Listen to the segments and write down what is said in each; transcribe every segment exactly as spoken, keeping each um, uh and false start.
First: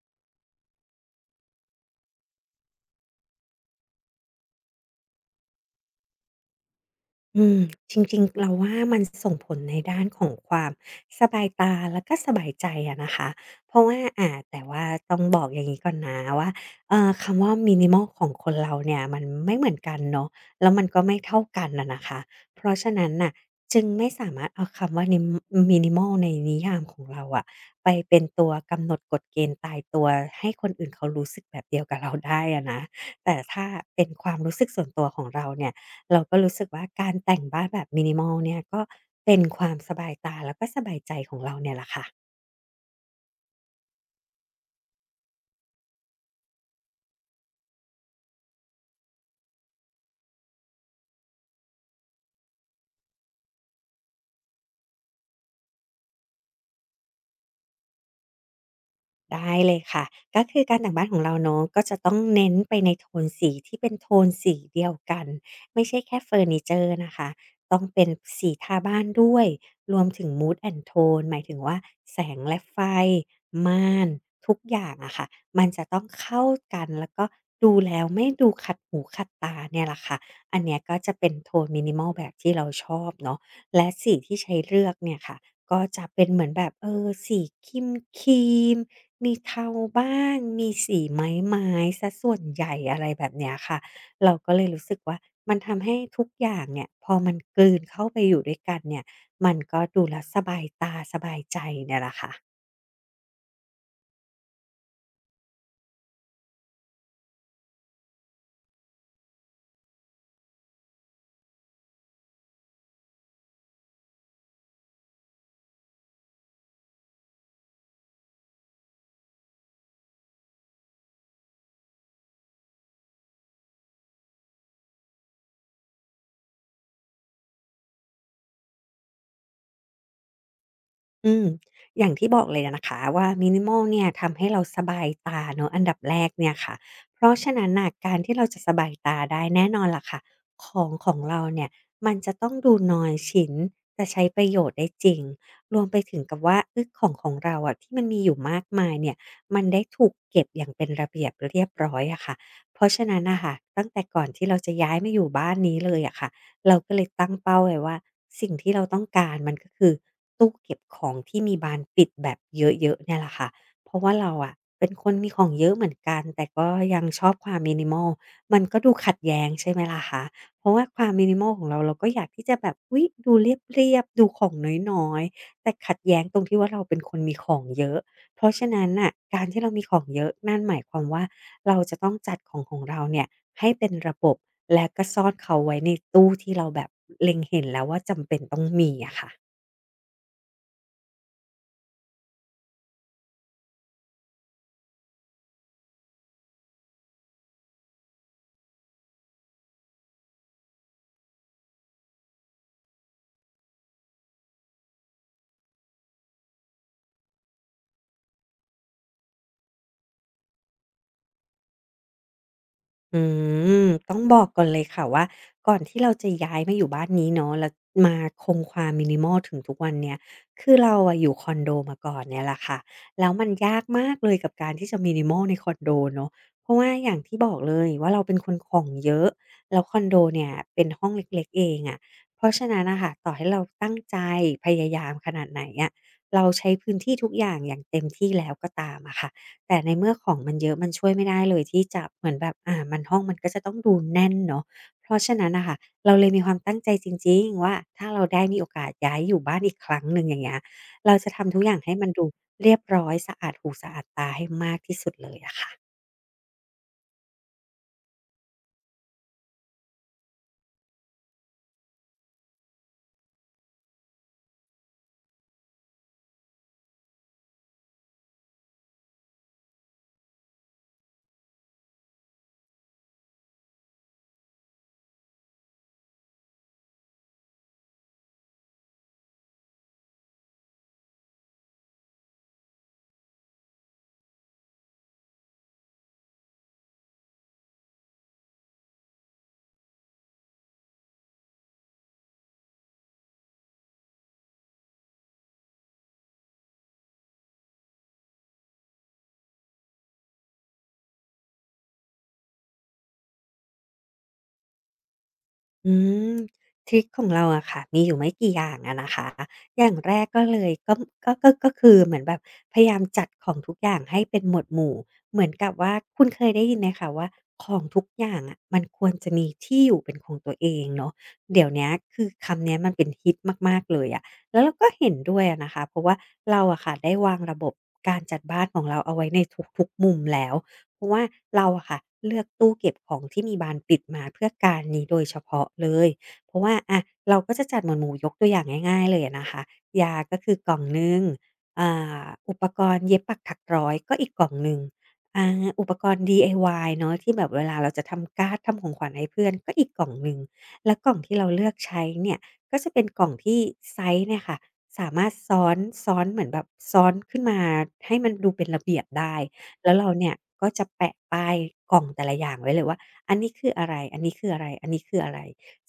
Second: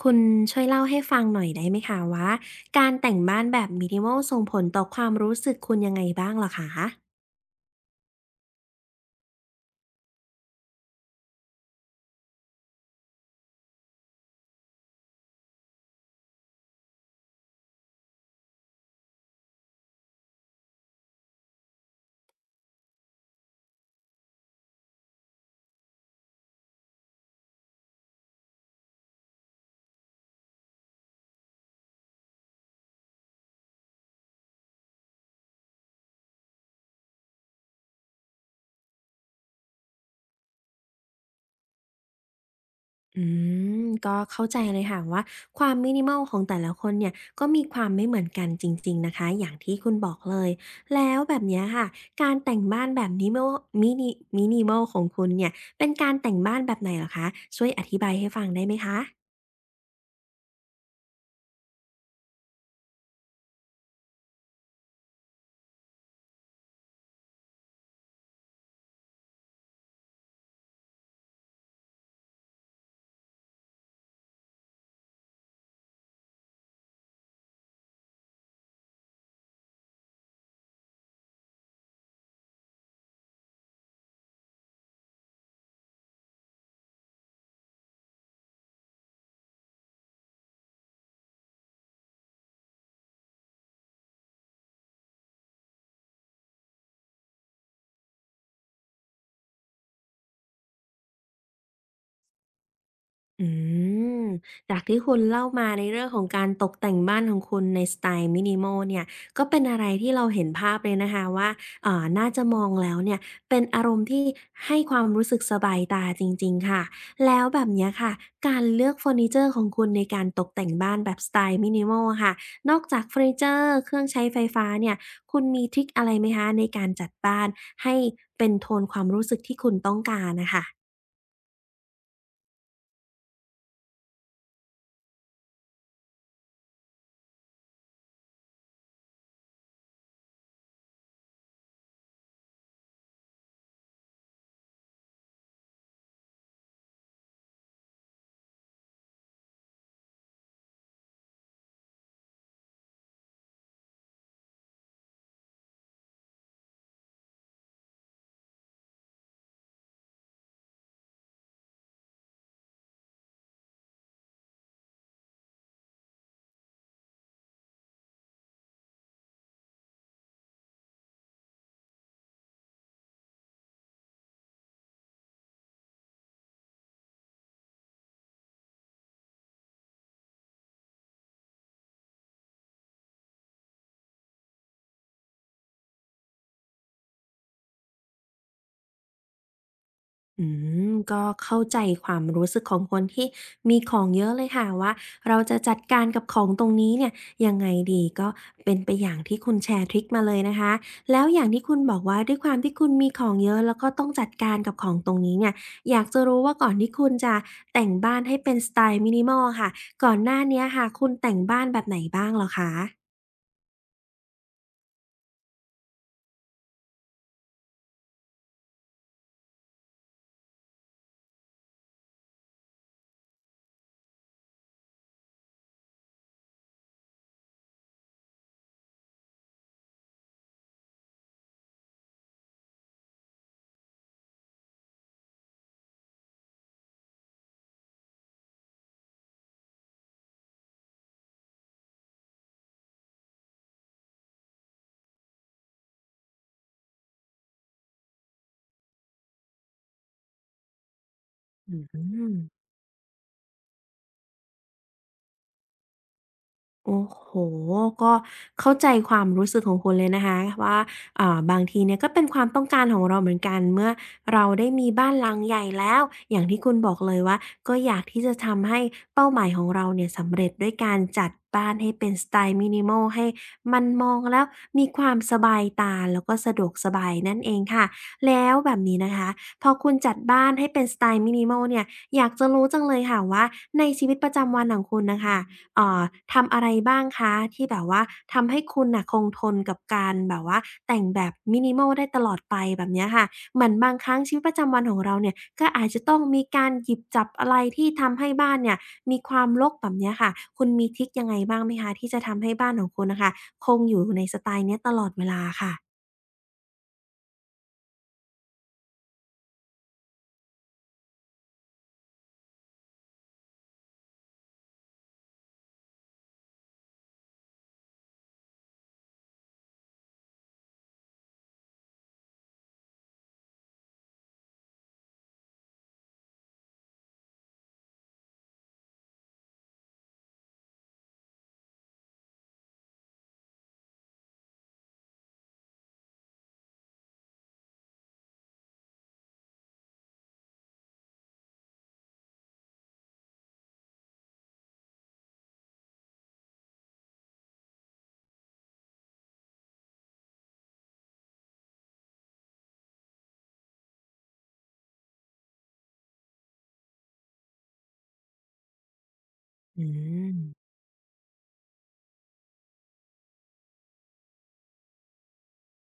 คุณช่วยเล่าให้ฟังหน่อยได้ไหมคะว่าการแต่งบ้านแบบ minimal ส่งผลต่อความรู้สึกคุณยังไงบ้างเหรอคะอืมจริงๆเราว่ามันส่งผลในด้านของความสบายตาแล้วก็สบายใจอะนะคะเพราะว่าอ่าแต่ว่าต้องบอกอย่างงี้ก่อนนะว่าเอ่อคำว่า minimal ของคนเราเนี่ยมันไม่เหมือนกันเนาะแล้วมันก็ไม่เท่ากันอะนะคะเพราะฉะนั้นน่ะจึงไม่สามารถเอาคำว่านิม minimal ในนิยามของเราอะไปเป็นตัวกำหนดกฎเกณฑ์ตายตัวให้คนอื่นเขารู้สึกแบบเดียวกับเราได้อะนะแต่ถ้าเป็นความรู้สึกส่วนตัวของเราเนี่ย เราก็รู้สึกว่าการแต่งบ้านแบบ minimal เนี่ยก็เป็นความสบายตาแล้วก็สบายใจของเราเนี่ยแหละค่ะ อืมก็เข้าใจเลยค่ะว่าความ minimal ของแต่ละคนเนี่ยก็มีความไม่เหมือนกันจริงๆนะคะอย่างที่คุณบอกเลยแล้วแบบเนี้ยค่ะการแต่งบ้านแบบ เอ็น ไอ เอ็ม เอ แอล mini มินิมอล ของคุณเนี่ยเป็นการแต่งบ้านแบบไหนเหรอคะช่วยอธิบายให้ฟังได้ไหมคะ ได้เลยค่ะ ก็คือการแต่งบ้านของเราเนาะก็จะต้องเน้นไปในโทนสีที่เป็นโทนสีเดียวกัน ไม่ใช่แค่เฟอร์นิเจอร์นะคะ ต้องเป็นสีทาบ้านด้วยรวมถึง Mood and Tone หมายถึงว่าแสงและไฟม่านทุกอย่างอะค่ะมันจะต้องเข้ากันแล้วก็ดูแล้วไม่ดูขัดหูขัดตาเนี่ยแหละค่ะ อันเนี้ยก็จะเป็นโทนมินิมอลแบบที่เราชอบเนาะและสีที่ใช้เลือกเนี่ยค่ะ ก็จะเป็นเหมือนแบบเออสีครีมครีมมีเทาบ้างมีสีไม้ๆเสียส่วนใหญ่อะไรแบบเนี้ยค่ะเราก็เลยรู้สึกว่ามันทำให้ทุกอย่างเนี่ยพอมันกลืนเข้าไปอยู่ด้วยกันเนี่ยมันก็ดูแล้วสบายตาสบายใจเนี่ยแหละค่ะ อืมจากที่คุณเล่ามาในเรื่องของการตกแต่งบ้านของคุณในสไตล์ minimal เนี่ยก็เป็นอะไรที่เราเห็นภาพเลยนะคะว่าเอ่อน่าจะมองแล้วเนี่ยเป็นอารมณ์ที่ให้ความรู้สึกสบายตาจริงๆค่ะแล้วแบบเนี้ยค่ะการเลือกเฟอร์นิเจอร์ของคุณในการตกแต่งบ้านแบบสไตล์ minimal อะค่ะนอกจากเฟอร์นิเจอร์เครื่องใช้ไฟฟ้าเนี่ยคุณมีทริกอะไรไหมคะในการจัดบ้านให้เป็นโทนความรู้สึกที่คุณต้องการน่ะค่ะ อืมอย่างที่บอกเลยนะคะว่ามินิมอลเนี่ยทำให้เราสบายตาเนอะอันดับแรกเนี่ยค่ะเพราะฉะนั้นน่ะการที่เราจะสบายตาได้แน่นอนล่ะค่ะของของเราเนี่ยมันจะต้องดูน้อยชิ้นจะใช้ประโยชน์ได้จริงรวมไปถึงกับว่าเออของของเราอะที่มันมีอยู่มากมายเนี่ยมันได้ถูกเก็บอย่างเป็นระเบียบเรียบร้อยอะค่ะเพราะฉะนั้นนะคะตั้งแต่ก่อนที่เราจะย้ายมาอยู่บ้านนี้เลยอะค่ะ เราก็เลยตั้งเป้าไว้ว่าสิ่งที่เราต้องการมันก็คือตู้เก็บของที่มีบานปิดแบบเยอะๆเนี่ยแหละค่ะเพราะว่าเราอะเป็นคนมีของเยอะเหมือนกันแต่ก็ยังชอบความ minimal มันก็ดูขัดแย้งใช่ไหมล่ะคะเพราะว่าความ minimal ของเราเราก็อยากที่จะแบบอุ๊ยดูเรียบๆดูของน้อยๆแต่ขัดแย้งตรงที่ว่าเราเป็นคนมีของเยอะ เพราะฉะนั้นน่ะการที่เรามีของเยอะนั่นหมายความว่าเราจะต้องจัดของของเราเนี่ยให้เป็นระบบและก็ซ่อนเขาไว้ในตู้ที่เราแบบเล็งเห็นแล้วว่าจำเป็นต้องมีอะค่ะ อืมก็เข้าใจความรู้สึกของคนที่มีของเยอะเลยค่ะว่าเราจะจัดการกับของตรงนี้เนี่ยยังไงดีก็เป็นไปอย่างที่คุณแชร์ทริคมาเลยนะคะแล้วอย่างที่คุณบอกว่าด้วยความที่คุณมีของเยอะแล้วก็ต้องจัดการกับของตรงนี้เนี่ยอยากจะรู้ว่าก่อนที่คุณจะแต่งบ้านให้เป็นสไตล์มินิมอลค่ะก่อนหน้าเนี้ยค่ะคุณแต่งบ้านแบบไหนบ้างเหรอคะอืมต้องบอกก่อนเลยค่ะว่าก่อนที่เราจะย้ายมาอยู่บ้านนี้เนาะแล้วมาคงความ minimal ถึงทุกวันเนี้ยคือเราอะอยู่คอนโดมาก่อนเนี่ยแหละค่ะแล้วมันยากมากเลยกับการที่จะ minimal ในคอนโดเนาะเพราะว่าอย่างที่บอกเลยว่าเราเป็นคนของเยอะแล้วคอนโดเนี่ยเป็นห้องเล็กๆเองอะเพราะฉะนั้นน่ะค่ะต่อให้เราตั้งใจพยายามขนาดไหนอะเราใช้พื้นที่ทุกอย่างอย่างเต็มที่แล้วก็ตามอะค่ะ แต่ในเมื่อของมันเยอะมันช่วยไม่ได้เลยที่จะเหมือนแบบอ่ามันห้องมันก็จะต้องดูแน่นเนาะเพราะฉะนั้นน่ะค่ะเราเลยมีความตั้งใจจริงๆว่าถ้าเราได้มีโอกาสย้ายอยู่บ้านอีกครั้งหนึ่งอย่างเงี้ยเราจะทำทุกออืย่างให้มันดูม เรียบร้อยสะอาดหูสะอาดตาให้มากที่สุดเลยอะค่ะ โอ้โหก็เข้าใจความรู้สึกของคุณเลยนะคะว่าอ่าบางทีเนี่ยก็เป็นความต้องการของเราเหมือนกันเมื่อเราได้มีบ้านหลังใหญ่แล้ว อย่างที่คุณบอกเลยว่า ก็อยากที่จะทำให้เป้าหมายของเราเนี่ยสำเร็จด้วยการจัดบ้านให้เป็นสไตล์มินิมอลให้มันมองแล้วมีความสบายตาแล้วก็สะดวกสบายนั่นเองค่ะ แล้วแบบนี้นะคะพอคุณจัดบ้านให้เป็นสไตล์มินิมอลเนี่ยอยากจะรู้จังเลยค่ะว่าในชีวิตประจำวันของคุณนะคะ เอ่าทำอะไรบ้างคะที่แบบว่าทำให้คุณน่ะคงทนกับการแบบว่าแต่งแบบ minimal ได้ตลอดไปแบบเนี้ยค่ะเหมือนบางครั้งชีวิตประจำวันของเราเนี่ยก็อาจจะต้องมีการหยิบจับอะไรที่ทำให้บ้านเนี่ยมีความรกแบบเนี้ยค่ะคุณมีทริกยังไงบ้างไหมคะที่จะทำให้บ้านของคุณน่ะค่ะคงอยู่ในสไตล์เนี้ยตลอดเวลาค่ะอืมทริกของเราอะค่ะมีอยู่ไม่กี่อย่างอะนะคะอย่างแรกก็เลยก็ก็ก็ก็คือเหมือนแบบพยายามจัดของทุกอย่างให้เป็นหมวดหมู่เหมือนกับว่าคุณเคยได้ยินไหมคะว่าของทุกอย่างอะมันควรจะมีที่อยู่เป็นของตัวเองเนาะเดี๋ยวเนี้ยคือคำเนี้ยมันเป็นฮิตมากๆเลยอะแล้วเราก็เห็นด้วยอะนะคะเพราะว่าเราอะค่ะได้วางระบบการจัดบ้านของเราเอาไว้ในทุกๆมุมแล้ว เพราะว่าเราอะค่ะเลือกตู้เก็บของที่มีบานปิดมาเพื่อการนี้โดยเฉพาะเลยเพราะว่าอะเราก็จะจัดหมวดหมู่ยกตัวอย่างง่ายๆเลยอะนะคะยาก็คือกล่องหนึ่งอ่าอุปกรณ์เย็บปักถักร้อยก็อีกกล่องหนึ่งอ่าอุปกรณ์ ดี ไอ วาย เนาะที่แบบเวลาเราจะทำการ์ดทำของขวัญให้เพื่อนก็อีกกล่องหนึ่งแล้วกล่องที่เราเลือกใช้เนี่ยก็จะเป็นกล่องที่ไซซ์เนี่ยค่ะสามารถซ้อนซ้อนเหมือนแบบซ้อนขึ้นมาให้มันดูเป็นระเบียบได้ อืแล้วเราเนี่ยมก็จะแปะป้ายกล่องแต่ละอย่างไว้เลยว่าอันนี้คืออะไรอันนี้คืออะไรอันนี้คืออะไร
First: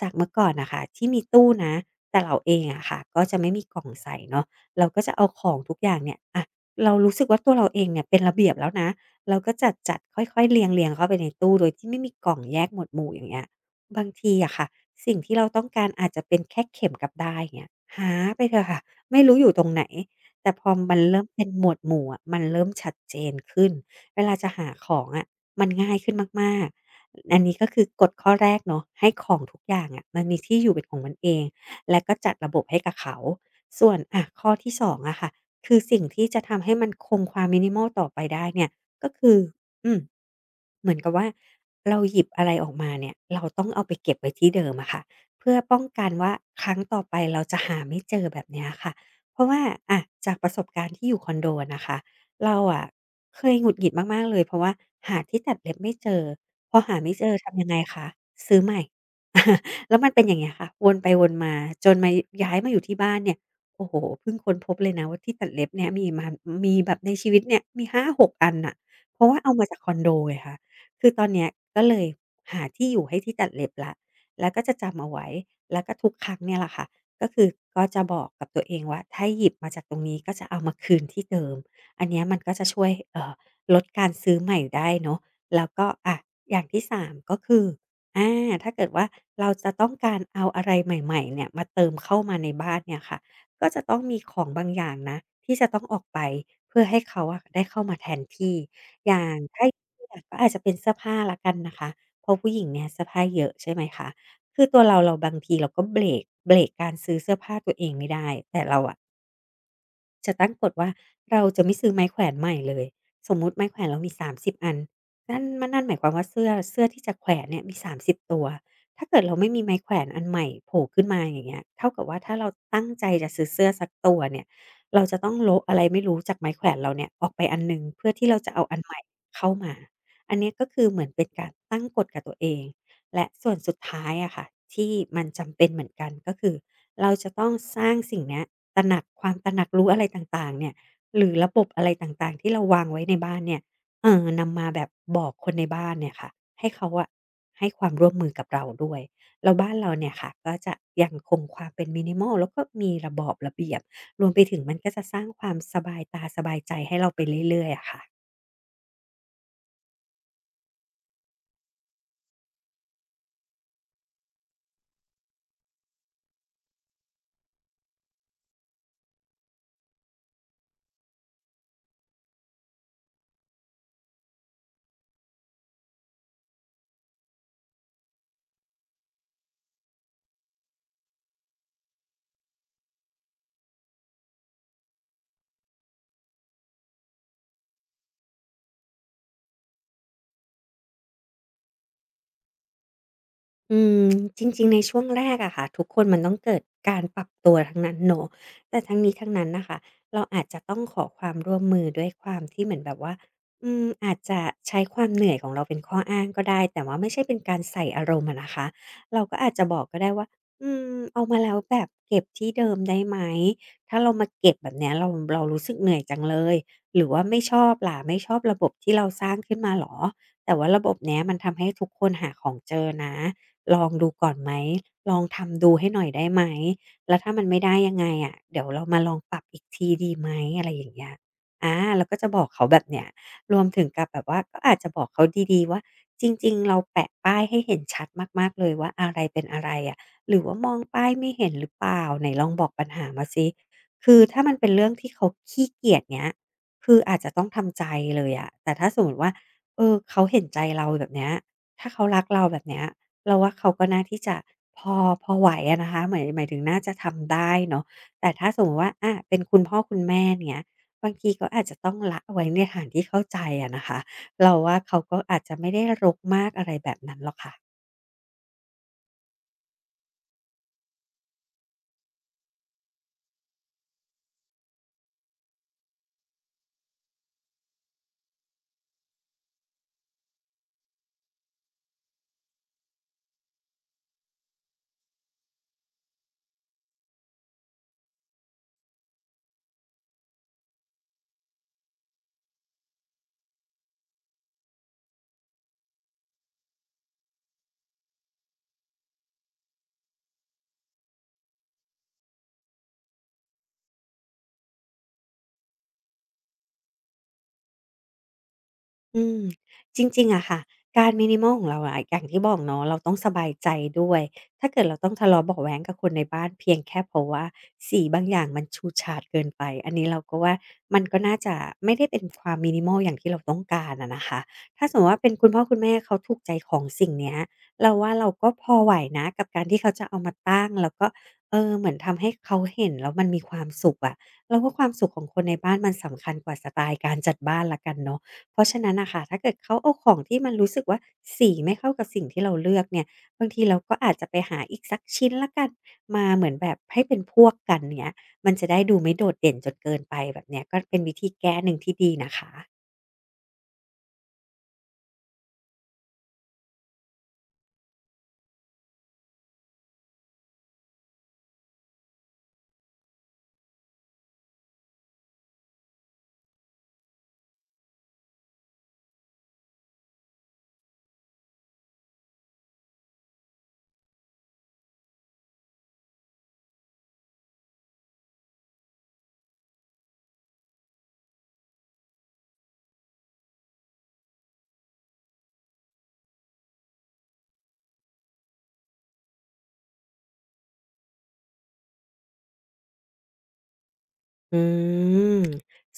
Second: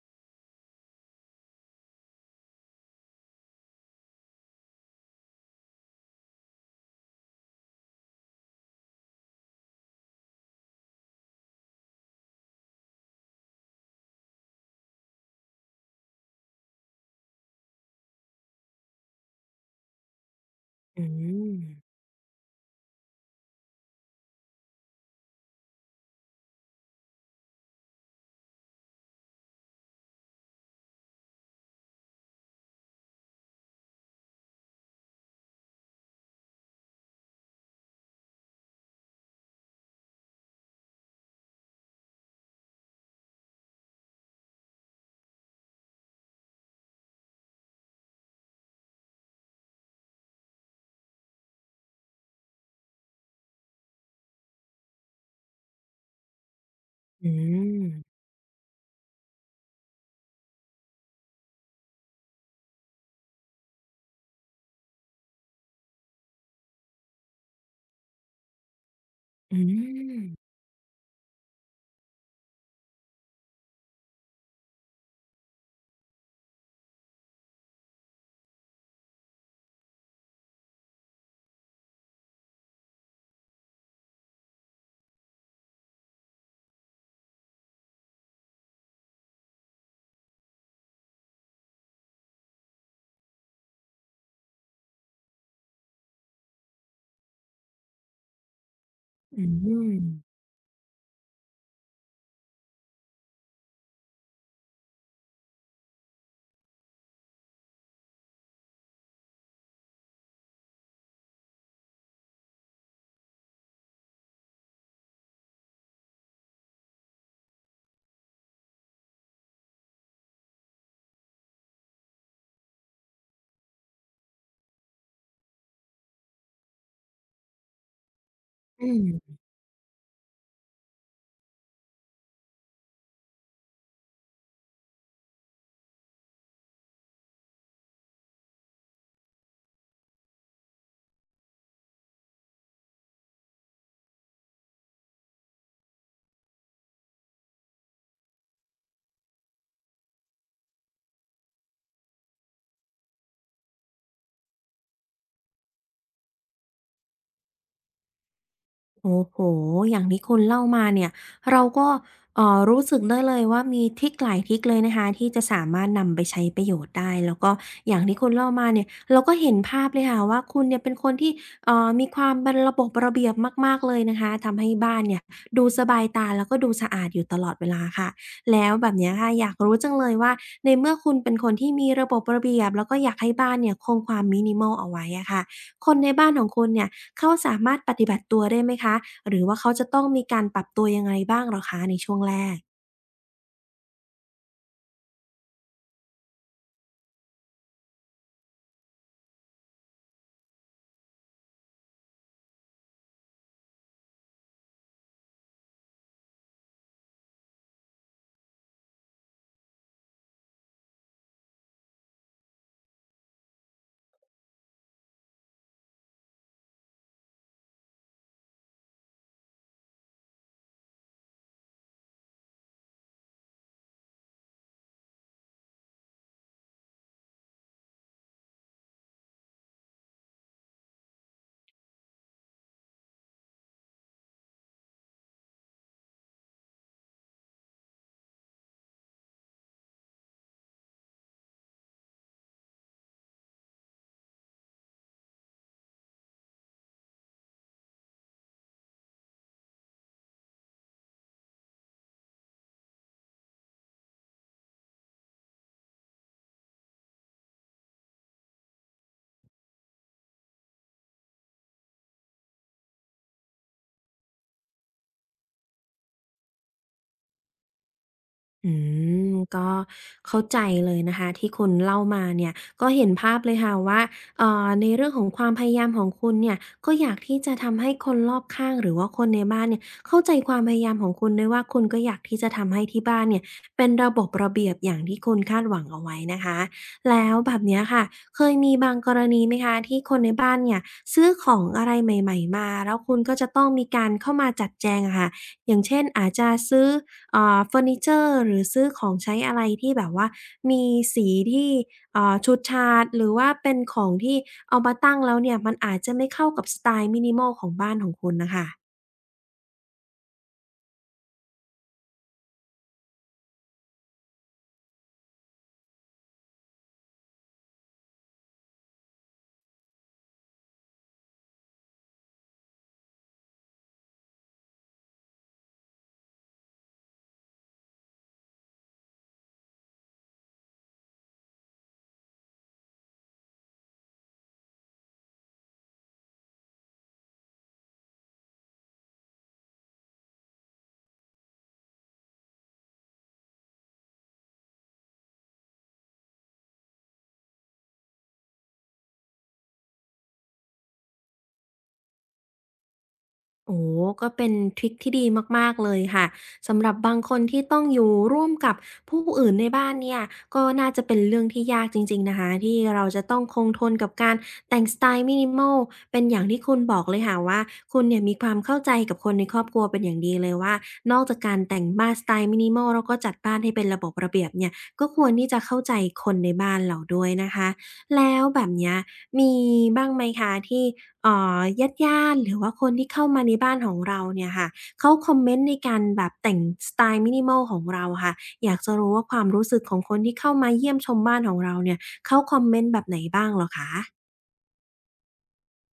จากเมื่อก่อนนะคะที่มีตู้นะแต่เราเองอะค่ะก็จะไม่มีกล่องใส่เนาะเราก็จะเอาของทุกอย่างเนี่ยอะเรารู้สึกว่าตัวเราเองเนี่ยเป็นระเบียบแล้วนะเราก็จัดจัดค่อยๆเรียงๆเข้าไปในตู้โดยที่ไม่มีกล่องแยกหมวดหมู่อย่างเงี้ยบางทีอะค่ะสิ่งที่เราต้องการอาจจะเป็นแค่เข็มกลับด้ายอย่างเงี้ยหาไปเถอะค่ะไม่รู้อยู่ตรงไหน แต่พอมันอืเริ่มเป็นมหมวดหมู่อะมันเริ่มชัดเจนขึ้น เวลาจะหาของอะมันง่ายขึ้นมากๆ อันนี้ก็คือกฎข้อแรกเนาะให้ของทุกอย่างอะมันมีที่อยู่เป็นของมันเองและก็จัดระบบให้กับเขาส่วนอะข้อที่สองอะค่ะคือสิ่งที่จะทำให้มันคงความ minimal ต่อไปได้เนี่ยก็คืออืมเหมือนกับว่าเราหยิบอะไรออกมาเนี่ยเราต้องเอาไปเก็บไว้ที่เดิมอะค่ะเพื่อป้องกันว่าครั้งต่อไปเราจะหาไม่เจอแบบเนี้ยค่ะ เพราะว่าอะจากประสบการณ์ที่อยู่คอนโดอะนะคะเราอะเคยหงุดหงิดมากๆเลยเพราะว่าหาที่ตัดเล็บไม่เจอพอหาไม่เจอือทำยังไงมคะซื้อใหม่ แล้วมันเป็นอย่างเงี้ยค่ะวนไปวนมาจนมาย้ายมาอยู่ที่บ้านเนี่ยโอ้โฮเพิ่งค้นพบเลยนะว่าที่ตัดเล็บเนี่ยมีมามีแบบในชีวิตเนี่ยมีหาหกอันน่ะเพราะว่าเอาอืมาจากคอนโดไงมคะคือตอนเนี้ยก็เลยหาที่อยู่ให้ที่ตัดเล็บแล้วแล้วก็จะจำเอาไว้แล้วก็ทุกครั้งเนี่ยแหละค่ะ ก็คือก็จะบอกกับตัวเองว่าถ้าหยิบมาจากตรงนี้ก็จะเอามาคืนที่เดิมอันเนี้ยมันก็จะช่วยเอ่อลดการซื้อใหม่ได้เนาะแล้วก็อะอย่างที่สามก็คืออาถ้าเกิดว่าเราจะต้องการเอาอะไรใหม่ๆเนี่ยมาเติมเข้ามาในบ้านเนี่ยค่ะก็จะต้องมีของบางอย่างนะที่จะต้องออกไปเพื่อให้เขาอะได้เข้ามาแทนที่อย่างอืถ้า ม ก็อาจจะเป็นเสื้อผ้าแล้วกันนะคะเพราะผู้หญิงเนี่ยเสื้อผ้าเยอะใช่ไหมคะ คือตัวเราเราบางทีเราก็เบรกเบรกการซื้อเสื้อผ้าตัวเองไม่ได้แต่เราอะ จะตั้งกฎว่าเราจะไม่ซื้อไม้แขวนใหม่เลยสมมุติไม้แขวนเรามีสามสิบอันนั่นมันนั่นหมายความว่าเสื้อเสื้อที่จะแขวนเนี่ยมีสามสิบตัวถ้าเกิดเราไม่มีไม้แขวนอันใหม่โผล่ขึ้นมาอย่างเงี้ยเท่ากับว่าถ้าเราตั้งใจจะซื้อเสื้อสักตัวเนี่ยเราจะต้องโละอะไรไม่รู้จากไม้แขวนเราเนี่ยออกไปอันหนึ่งเพื่อที่เราจะเอาอันอืใหม่ม เข้ามาอันเนี้ยก็คือเหมือนเป็นการตั้งกฎกับตัวเองและส่วนสุดท้ายอะค่ะที่มันจำเป็นเหมือนกันก็คือเราจะต้องสร้างสิ่งเนี้ย ตระหนักความตระหนักรู้อะไรต่างๆเนี่ยหรือระบบอะไรต่างๆที่เราวางไว้ในบ้านเนี่ยเอ่อนำมาแบบบอกคนในบ้านเนี่ยค่ะให้เขาอะให้ความร่วมมือกับเราด้วยแล้วบ้านเราเนี่ยค่ะก็จะยังคงความเป็น minimal แล้วก็มีระบอบระเบียบรวมไปถึงมันก็จะสร้างความสบายตาสบายใจให้เราไปเรื่อยๆอะค่ะ โอ้โห อย่างที่คุณเล่ามาเนี่ย เราก็เอ่อรู้สึกได้เลยว่ามีทริกหลายทริกเลยนะคะที่จะสามารถนำไปใช้ประโยชน์ได้ แล้วก็อย่างที่คุณเล่ามาเนี่ย เราก็เห็นภาพเลยค่ะว่าคุณเนี่ยเป็นคนที่เอ่อมีความเป็นระบบระเบียบมากๆเลยนะคะ ทำให้บ้านเนี่ยดูสบายตาแล้วก็ดูสะอาดอยู่ตลอดเวลาค่ะ แล้วแบบเนี้ยค่ะ อยากรู้จังเลยว่าในเมื่อคุณเป็นคนที่มีระบบระเบียบแล้วก็อยากให้บ้านเนี่ยคงความมินิมอลเอาไว้อะค่ะคนในบ้านของคุณเนี่ย เขาสามารถปฏิบัติตัวได้ไหมคะ หรือว่าเขาจะต้องมีการปรับตัวยังไงบ้างเหรอคะในช่วงแรก อืมจริงๆในช่วงแรกอะค่ะทุกคนมันต้องเกิดการปรับตัวทั้งนั้นเนาะแต่ทั้งนี้ทั้งนั้นน่ะค่ะเราอาจจะต้องขอความร่วมมือด้วยความที่เหมือนแบบว่าอืมอาจจะใช้ความเหนื่อยของเราเป็นข้ออ้างก็ได้แต่ว่าไม่ใช่เป็นการใส่อารมณ์อะนะคะเราก็อาจจะบอกก็ได้ว่าอืมเอามาแล้วแบบเก็บที่เดิมได้ไหมถ้าเรามาเก็บแบบเนี้ยเราเรารู้สึกเหนื่อยจังเลยหรือว่าไม่ชอบล่ะไม่ชอบระบบที่เราสร้างขึ้นมาเหรอแต่ว่าระบบเนี้ยมันทำให้ทุกคนหาของเจอนะ ลองดูก่อนไหม ลองทำดูให้หน่อยได้ไหม แล้วถ้ามันไม่ได้ยังไงอะเดี๋ยวเรามาลองปรับอีกทีดีไหมอะไรอย่างเงี้ยอาเราก็จะบอกเขาแบบเนี้ยรวมถึงกับแบบว่าก็อาจจะบอกเขาดีๆว่าจริงๆเราแปะป้ายให้เห็นชัดมากๆเลยว่าอะไรเป็นอะไรอะหรือว่ามองป้ายไม่เห็นหรือเปล่าไหนลองบอกปัญหามาสิคือถ้ามันเป็นเรื่องที่เขาขี้เกียจเงี้ยคืออาจจะต้องทำใจเลยอะแต่ถ้าสมมุติว่าเออเขาเห็นใจเราแบบเนี้ยถ้าเขารักเราแบบเนี้ย เราว่าเขาก็น่าที่จะพอพอไหวอะนะคะหมายหมายถึงน่าจะทำได้เนาะแต่ถ้าสมมติว่าอะเป็นคุณพ่อคุณแม่เนี่ยบางทีก็อาจจะต้องละไว้ในฐานที่เข้าใจอะนะคะเราว่าเขาก็อาจจะไม่ได้รกมากอะไรแบบนั้นหรอกค่ะ อืมก็เข้าใจเลยนะคะที่คุณเล่ามาเนี่ยก็เห็นภาพเลยค่ะว่าเอ่อในเรื่องของความพยายามของคุณเนี่ยก็อยากที่จะทำให้คนรอบข้างหรือว่าคนในบ้านเนี่ยเข้าใจความพยายามของคุณด้วยว่าคุณก็อยากที่จะทำให้ที่บ้านเนี่ยเป็นระบบระเบียบอย่างที่คุณคาดหวังเอาไว้นะคะแล้วแบบเนี้ยค่ะเคยมีบางกรณีไหมคะที่คนในบ้านเนี่ยซื้อของอะไรใหม่ๆมาแล้วคุณก็จะต้องมีการเข้ามาจัดแจงอะค่ะอย่างเช่นอาจจะซื้อ เอ่อเฟอร์นิเจอร์หรือซื้อของใช้อะไรที่แบบว่ามีสีที่เอ่อฉูดฉาดหรือว่าเป็นของที่เอามาตั้งแล้วเนี่ยมันอาจจะไม่เข้ากับสไตล์ minimal ของบ้านของคุณน่ะค่ะ อืมจริงๆอะค่ะการ minimal ของเราอะอย่างที่บอกเนาะเราต้องสบายใจด้วยถ้าเกิดเราต้องทะเลาะเบาะแว้งกับคนในบ้านเพียงแค่เพราะว่าสีบางอย่างมันฉูดฉาดเกินไปอันนี้เราก็ว่ามันก็น่าจะไม่ได้เป็นความ minimal อย่างที่เราต้องการอะนะคะถ้าสมมุติว่าเป็นคุณพ่อคุณแม่เขาถูกใจของสิ่งเนี้ยเราว่าเราก็พอไหวนะกับการที่เขาจะเอามาตั้งแล้วก็เออเหมือนทำให้เขาเห็นแล้วมันมีความสุขอะเราว่าความสุขของคนในบ้านมันสำคัญกว่าสไตล์การจัดบ้านแล้วกันเนาะ เพราะฉะนั้นน่ะค่ะถ้าเกิดเขาเอาของที่มันรู้สึกว่าสีไม่เข้ากับสิ่งที่เราเลือกเนี่ยบางทีเราก็อาจจะไปหาอีกสักชิ้นละกันมาเหมือนแบบให้เป็นพวกกันเงี้ยมันจะได้ดูไม่โดดเด่นจนเกินไปแบบเนี้ยก็เป็นวิธีแก้หนึ่งที่ดีนะคะ โอ้ก็เป็นทริกที่ดีมากๆเลยค่ะสำหรับบางคนที่ต้องอยู่ร่วมกับผู้อื่นในบ้านเนี่ยก็น่าจะเป็นเรื่องที่ยากจริงๆนะคะที่เราจะต้องคงทนกับการแต่งสไตล์ม i นิมอลเป็นอย่างที่คุณบอกเลยค่ะว่าคุณเนี่ยมีความเข้าใจกับคนในครอบครัวเป็นอย่างดีเลยว่านอกจากการแต่งบ้านสไตล์มินิมอลแล้วก็จัดบ้านให้เป็นระบบระเบียบเนี่ยก็ควรที่จะเข้าใจคนในบ้านเราด้วยนะคะแล้วแบบเนี้ยมีบ้างไหมคะที่ เอ่อญาติๆหรือว่าคนที่เข้ามาในบ้านของเราเนี่ยค่ะเขาคอมเมนต์ในการแบบแต่งสไตล์ minimal ของเราค่ะอยากจะรู้ว่าความรู้สึกของคนที่เข้ามาเยี่ยมชมบ้านของเราเนี่ยเขาคอมเมนต์แบบไหนบ้างเหรอคะอืม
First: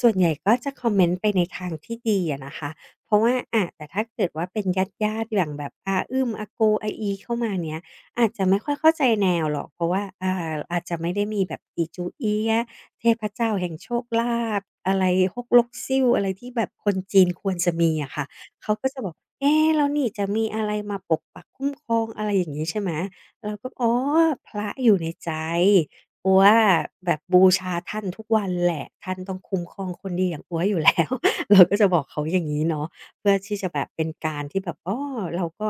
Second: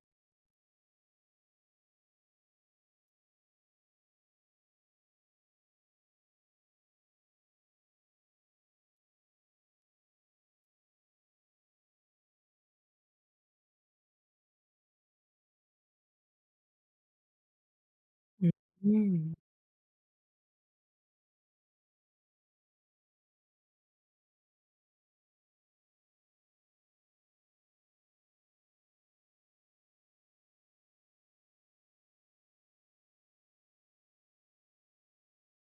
ส่วนใหญ่ก็จะคอมเมนต์ไปในทางที่ดีอะนะคะ เพราะว่าอะแต่ถ้าเกิดว่าเป็นญาติๆอย่างแบบอาอึ้มอาโกอาอีเข้ามาเนี้ยอาจจะไม่ค่อยเข้าใจแนวหรอกเพราะว่าอ่าอาจจะไม่ได้มีแบบอีจูเอี๊ยะเทพเจ้าแห่งโชคลาภอะไรฮกลกซิ่วอะไรที่แบบคนจีนควรจะมีอะค่ะเขาก็อืจะบม อกเอ๊แล้วนี่จะมีอะไรมาปกปักคุ้มครองอะไรอย่างงี้ใช่ไหมเราก็อ๋อพระอยู่ในใจ อัวอะแบบบูชาท่านทุกวันแหละท่านต้องคุ้มครองคนดีอย่างอัวอยู่แล้ว เราก็จะบอกเขาอย่างงี้เนาะเพื่อที่จะแบบเป็นการที่แบบอ้อเราก็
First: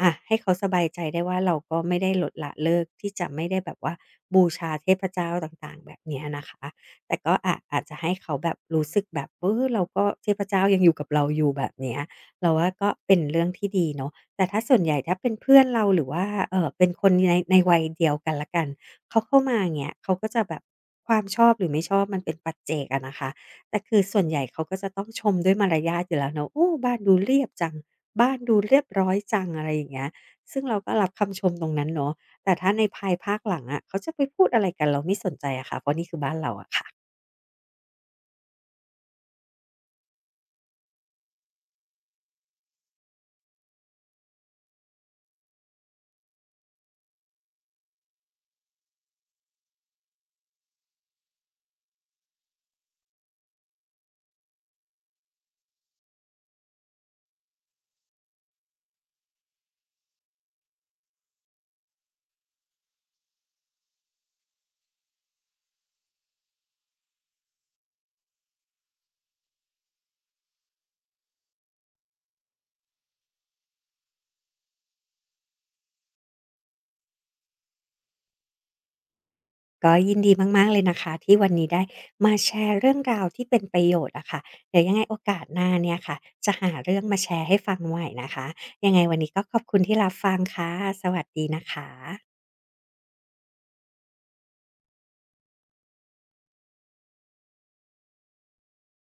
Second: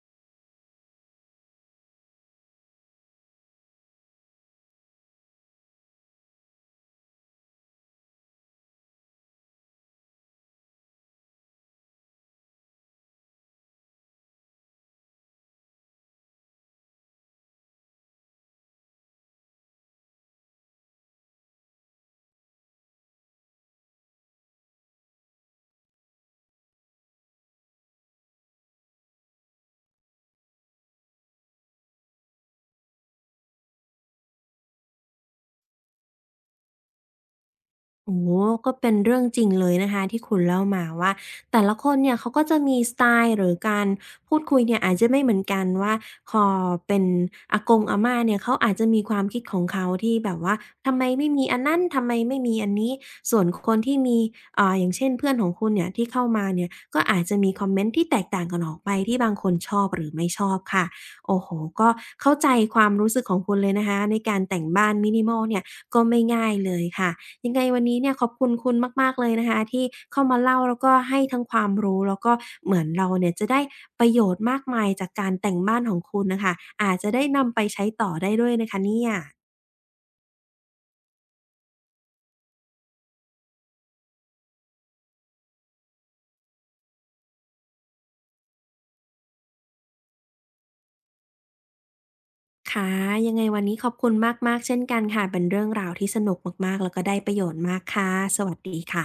อะให้เขาสบายใจได้ว่าเราก็ไม่ได้ลดละเลิกที่จะไม่ได้แบบว่าบูชาเทพเจ้าต่างๆแบบเนี้ยนะคะแต่ก็อะอาจจะให้เขาแบบรู้สึกแบบเออเราก็เทพเจ้ายังอยู่กับเราอยู่แบบเนี้ยเราว่าก็เป็นเรื่องที่ดีเนาะแต่ถ้าส่วนใหญ่ถ้าเป็นเพื่อนเราหรือว่าเอ่อเป็นคนในในวัยเดียวกันแล้วกัน เขาเข้ามาอย่างเงี้ยเขาก็จะแบบความชอบหรือไม่ชอบมันเป็นปัจเจกอะนะคะแต่คือส่วนใหญ่เขาก็จะต้องชมด้วยมารยาทอยู่แล้วเนาะโอ้บ้านดูเรียบจังบ้านดูเรียบร้อยจังอะไรอย่างเงี้ยซึ่งเราก็รับคำชมตรงนั้นเนาะแต่ถ้าในภายภาคหลังอะเขาจะไปพูดอะไรกันเราไม่สนใจอะค่ะเพราะนี่คือบ้านเราอะค่ะ โอ้โฮก็เป็นเรื่องจริงเลยนะคะที่คุณเล่ามาว่าแต่ละคนเนี่ยเขาก็จะมีสไตล์หรือการพูดคุยเนี่ยอาจจะไม่เหมือนกันว่าพอเป็นอากงอาม่าเนี่ยเขาอาจจะมีความคิดของเขาที่แบบว่าทำไมไม่มีอันนั้นทำไมไม่มีอันนี้ส่วนคนที่มีอ่าอย่างเช่นเพื่อนของคุณเนี่ยที่เข้ามาเนี่ยก็อาจจะมีคอมเมนต์ที่แตกต่างกันออกไปที่บางคนชอบหรือไม่ชอบค่ะโอ้โฮก็เข้าใจความรู้สึกของคุณเลยนะคะในการแต่งบ้าน minimal เนี่ยก็ไม่ง่ายเลยค่ะ ยังไงวันนี้เนี่ยขอบคุณคุณมากๆเลยนะคะที่เข้ามาเล่าแล้วก็ให้ทั้งความรู้แล้วก็เหมือนเราเนี่ยจะได้ประโยชน์มากมายจากการแต่งบ้านของคุณน่ะค่ะอาจจะได้นำไปใช้ต่อได้ด้วยนะคะเนี่ยก็ยินดีมากๆเลยนะคะที่วันนี้ได้มาแชร์เรื่องราวที่เป็นประโยชน์อะค่ะเดี๋ยวยังไงโอกาสหน้าเนี่ยค่ะจะหาเรื่องมาแชร์ให้ฟังใหม่นะคะยังไงวันนี้ก็ขอบคุณที่รับฟังค่ะสวัสดีนะคะค่ะยังไงวันนี้ขอบคุณมากๆเช่นกันค่ะเป็นเรื่องราวที่สนุกมากๆแล้วก็ได้ประโยชน์มากค่ะสวัสดีค่ะ